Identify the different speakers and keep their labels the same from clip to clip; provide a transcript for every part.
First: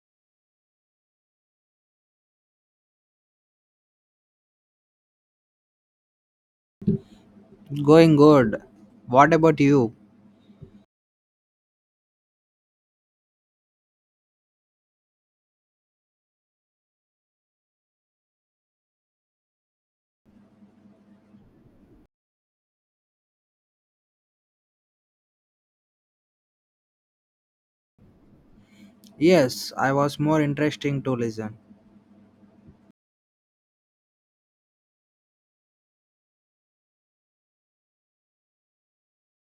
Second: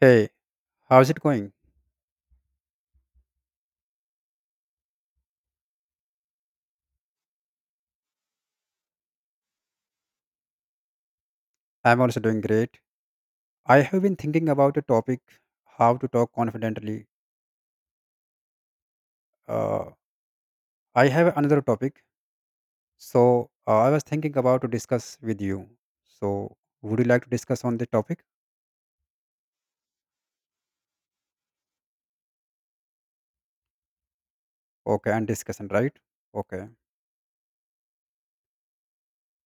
Speaker 1: Hey, how's it going?
Speaker 2: Going good. What about you?
Speaker 1: I'm also doing great. I have been thinking about a topic how to talk confidently. Uh, I have another topic, so I was thinking about to discuss with you. So, would you like to discuss on the topic?
Speaker 2: Yes, I was more interesting to listen.
Speaker 1: Okay, and discussion, right? Okay.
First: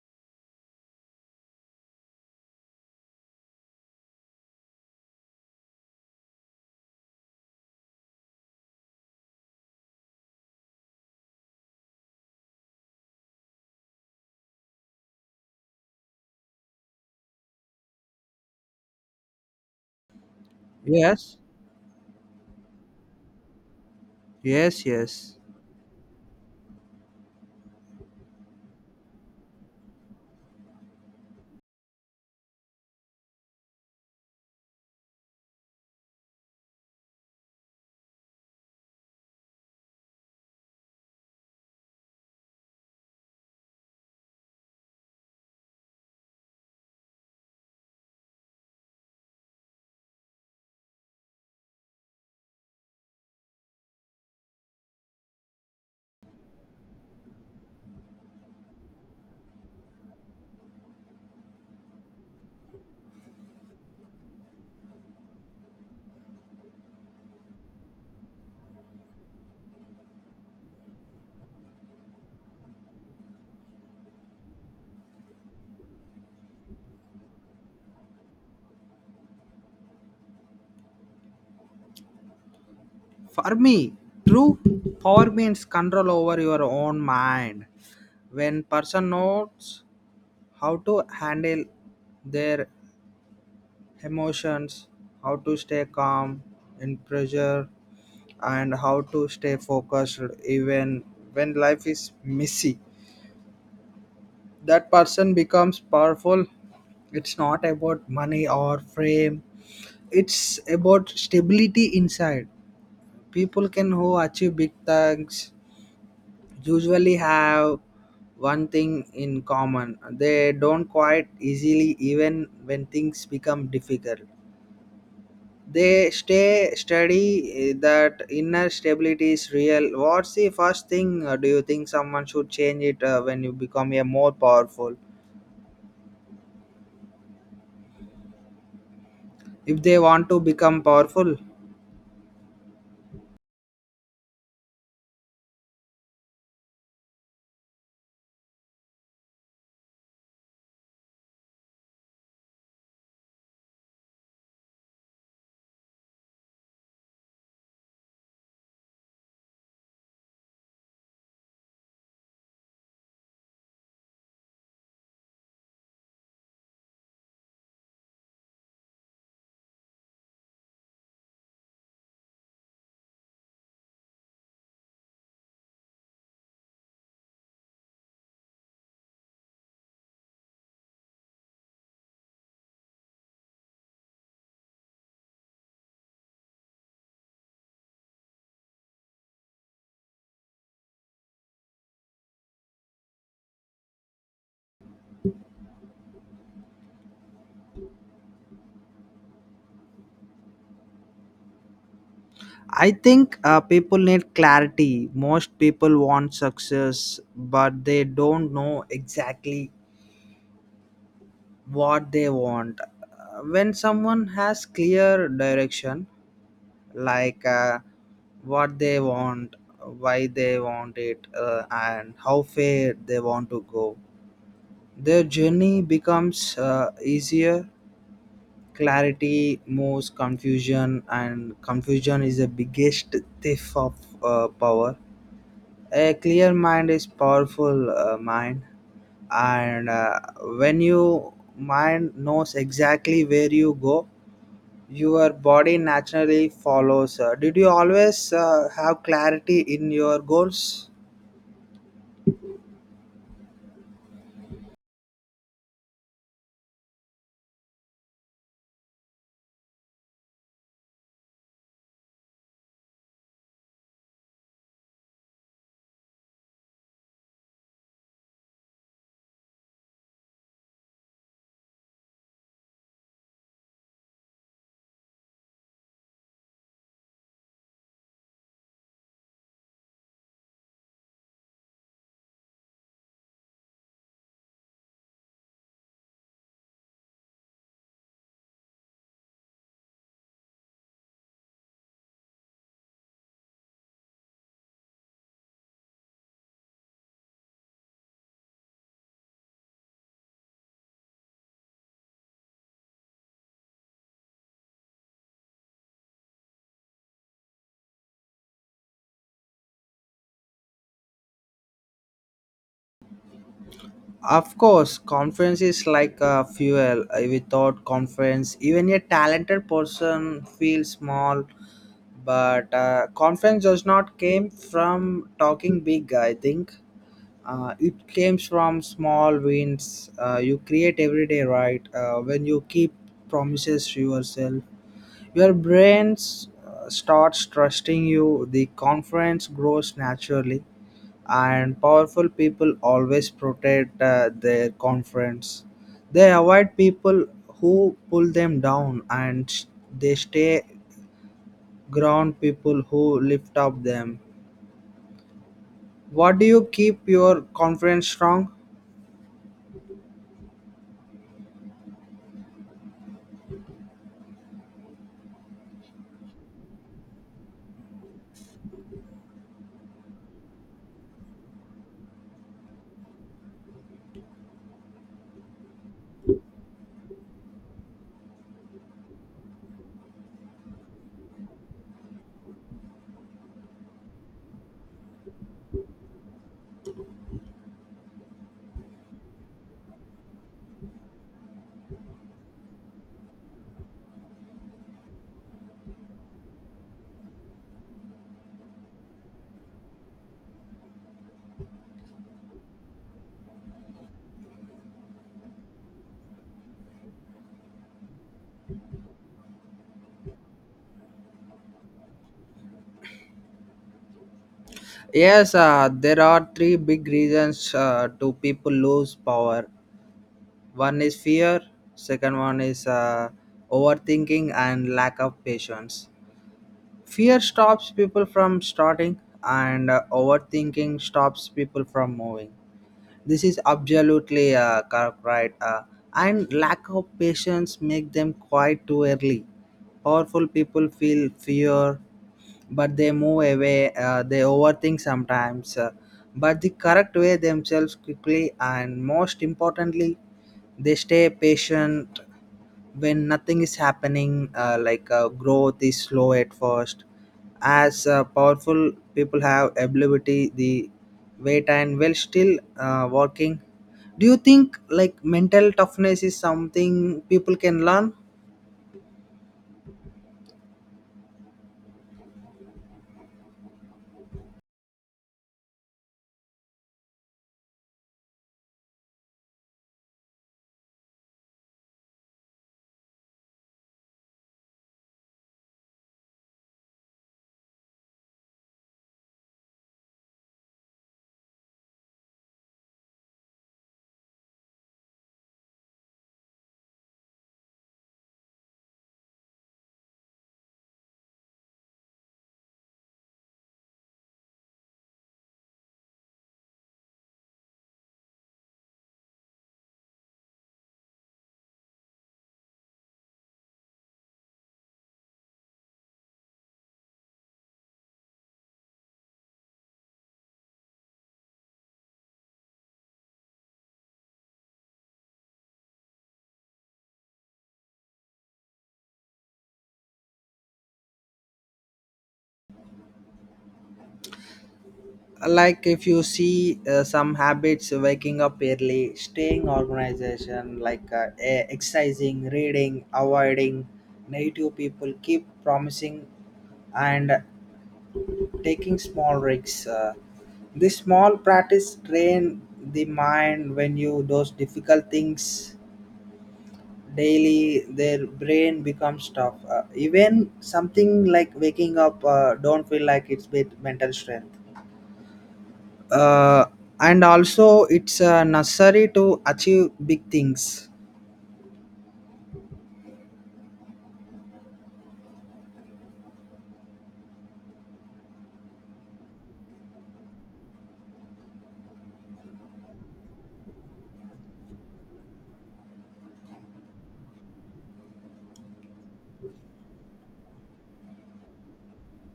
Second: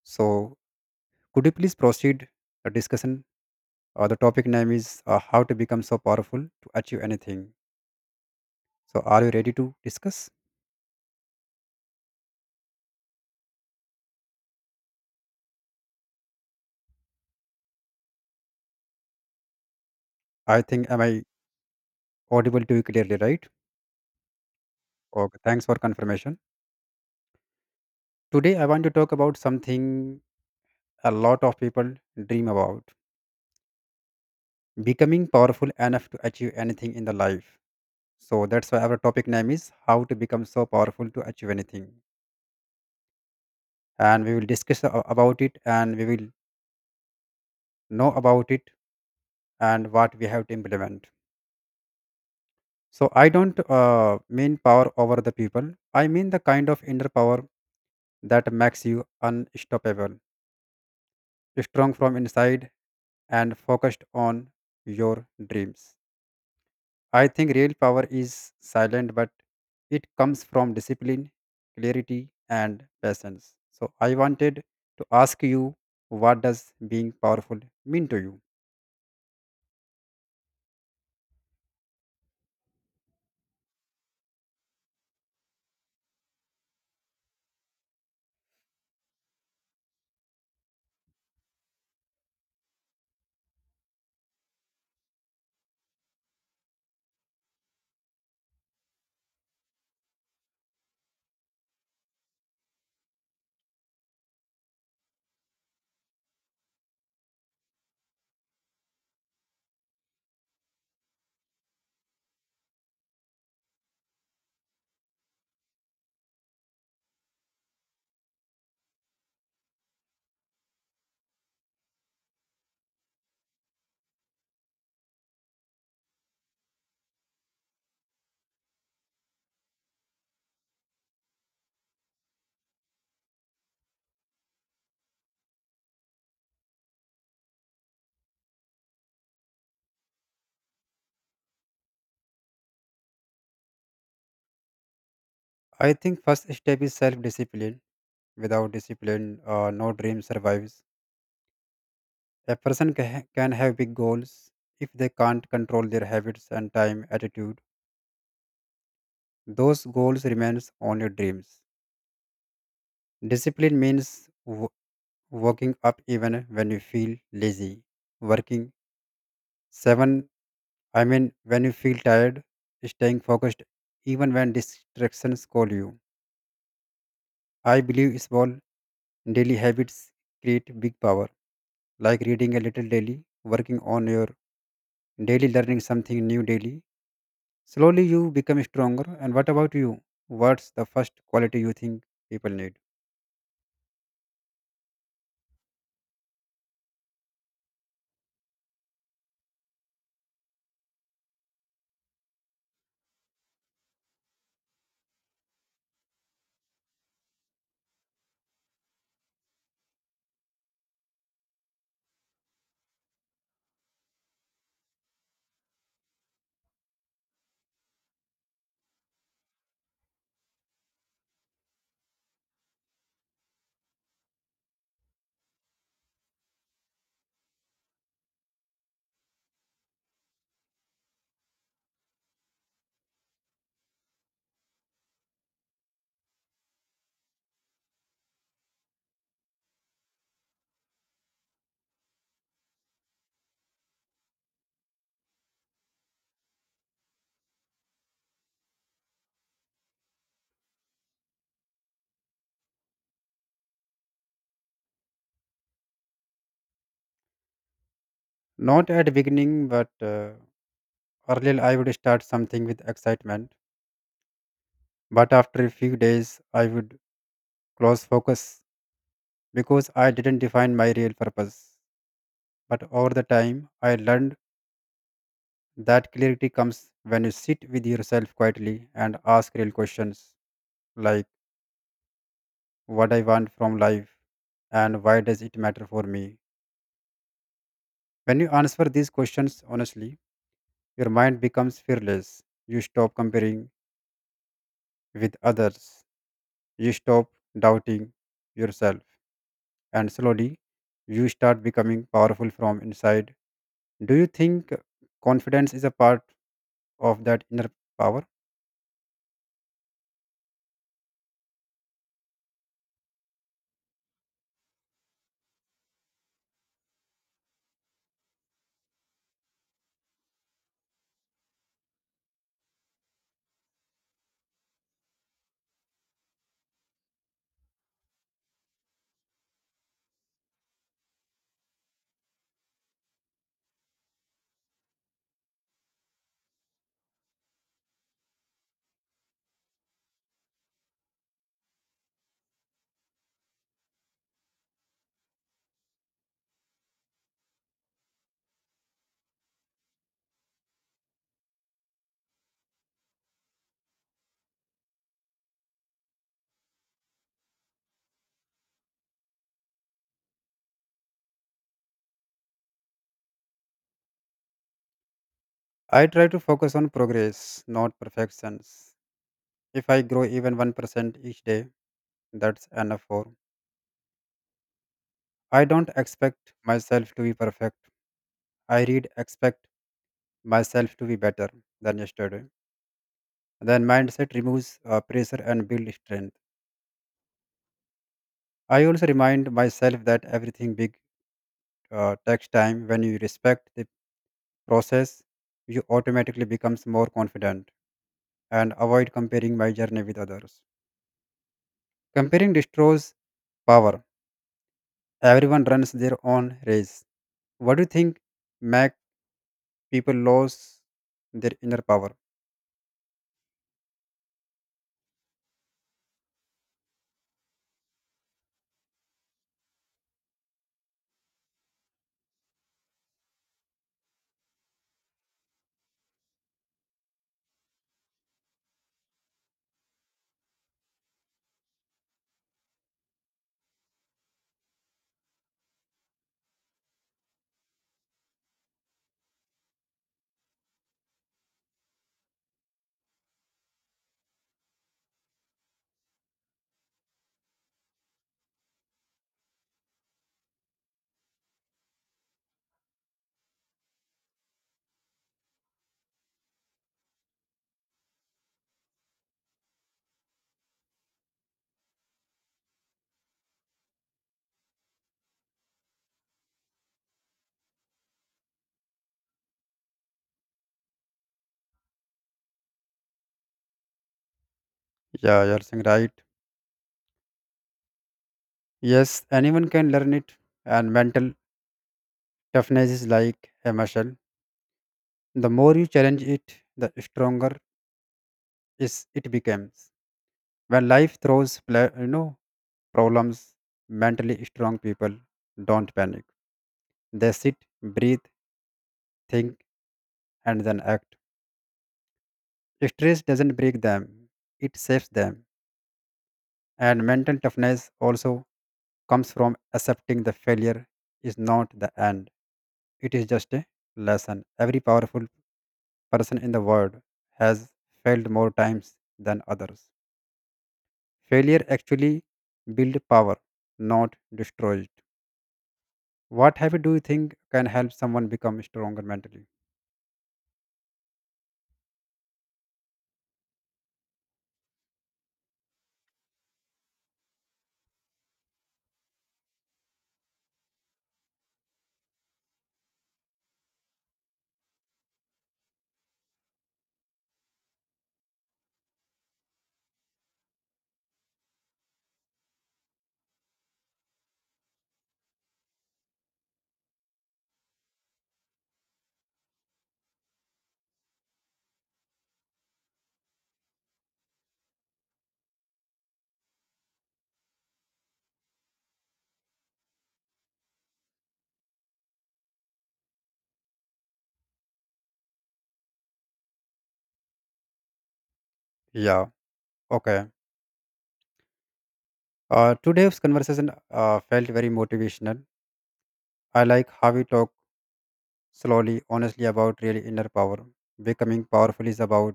Speaker 1: So, could you please proceed the discussion? The topic name is how to become so powerful to achieve anything. So, are you ready to discuss? I think am I
Speaker 2: Yes,
Speaker 1: audible to you clearly, right?
Speaker 2: yes, yes.
Speaker 1: Okay. Thanks for confirmation. Today, I want to talk about something a lot of people dream about becoming powerful enough to achieve anything in the life. So, that's why our topic name is How to Become So Powerful to Achieve Anything. And we will discuss about it and we will know about it and what we have to implement. So, I don't mean power over the people, I mean the kind of inner power that makes you unstoppable, strong from inside, and focused on your dreams. I think real power is silent, but it comes from discipline, clarity, and patience. So I wanted to ask you, what does being powerful mean to you?
Speaker 2: For me, true power means control over your own mind. When person knows how to handle their emotions, how to stay calm in pressure, and how to stay focused even when life is messy, that person becomes powerful. It's not about money or fame, it's about stability inside. People can who achieve big things usually have one thing in common: they don't quite easily even when things become difficult, they stay steady. That inner stability is real. What's the first thing, do you think someone should change it when you become a more powerful, if they want to become powerful?
Speaker 1: I think first step is self-discipline. Without discipline, no dream survives. A person can have big goals if they can't control their habits and time attitude. Those goals remains only dreams. Discipline means waking up even when you feel lazy, working Seven, I mean, when you feel tired, staying focused even when distractions call you. I believe small daily habits create big power, like reading a little daily, working on your daily, learning something new daily. Slowly you become stronger. And what about you? What's the first quality you think people need?
Speaker 2: I think people need clarity. Most people want success, but they don't know exactly what they want. When someone has clear direction, like, what they want, why they want it, and how far they want to go, their journey becomes easier. Clarity moves confusion, and confusion is the biggest thief of power. A clear mind is powerful mind, and when you mind knows exactly where you go, your body naturally follows. Did you always have clarity in your goals?
Speaker 1: Not at beginning, but earlier I would start something with excitement. But after a few days, I would close focus because I didn't define my real purpose. But over the time, I learned that clarity comes when you sit with yourself quietly and ask real questions like what I want from life and why does it matter for me. When you answer these questions honestly, your mind becomes fearless. You stop comparing with others. You stop doubting yourself. And slowly, you start becoming powerful from inside. Do you think confidence is a part of that inner power?
Speaker 2: Of course confidence is like a fuel. Without confidence even a talented person feels small, but confidence does not came from talking big, I think. It comes from small wins you create every day, right? When you keep promises to yourself, your brain starts trusting you, the confidence grows naturally, and powerful people always protect their confidence. They avoid people who pull them down, and they stay ground people who lift up them. What do you keep your confidence strong?
Speaker 1: I try to focus on progress, not perfections. If I grow even 1% each day, that's enough for. I don't expect myself to be perfect. I read expect myself to be better than yesterday. Then mindset removes pressure and build strength. I also remind myself that everything big takes time. When you respect the process, you automatically becomes more confident and avoid comparing my journey with others. Comparing destroys power. Everyone runs their own race. What do you think make people lose their inner power?
Speaker 2: Yes, there are three big reasons to people lose power. One is fear, second one is overthinking and lack of patience. Fear stops people from starting, and overthinking stops people from moving. This is absolutely correct, right? And lack of patience make them quiet too early. Powerful people feel fear, but they move away, they overthink sometimes, but the correct way themselves quickly, and most importantly they stay patient when nothing is happening, like, growth is slow at first, as powerful people have ability the wait and well still working. Do you think like mental toughness is something people can learn?
Speaker 1: Yeah, you're saying right. Yes, anyone can learn it, and mental toughness is like a muscle. The more you challenge it, the stronger is it becomes. When life throws, problems, mentally strong people don't panic. They sit, breathe, think, and then act. Stress doesn't break them; it saves them. And mental toughness also comes from accepting the failure is not the end. It is just a lesson. Every powerful person in the world has failed more times than others. Failure actually builds power, not destroys it. What habit do you think can help someone become stronger mentally?
Speaker 2: Like, if you see, some habits: waking up early, staying organization, like, exercising, reading, avoiding negative people, keep promising, and taking small risks. This small practice train the mind. When you those difficult things daily, their brain becomes tough. Even something like waking up don't feel like it's bit mental strength, uh, and also it's necessary to achieve big things.
Speaker 1: Yeah, okay. Today's conversation felt very motivational. I like how we talk slowly, honestly about real inner power. Becoming powerful is about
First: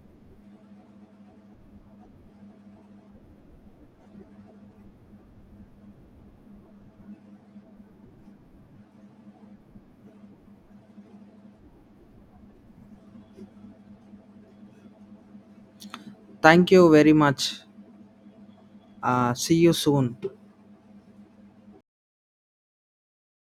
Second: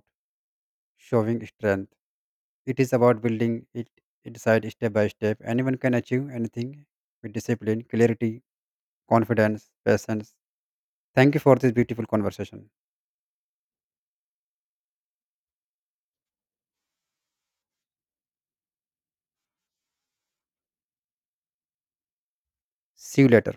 Speaker 1: showing strength. It is about building it inside step by step. Anyone can achieve anything with discipline, clarity, confidence, patience. Thank you for this beautiful conversation.
Speaker 2: Thank you very much. See you soon.
Speaker 1: See you later.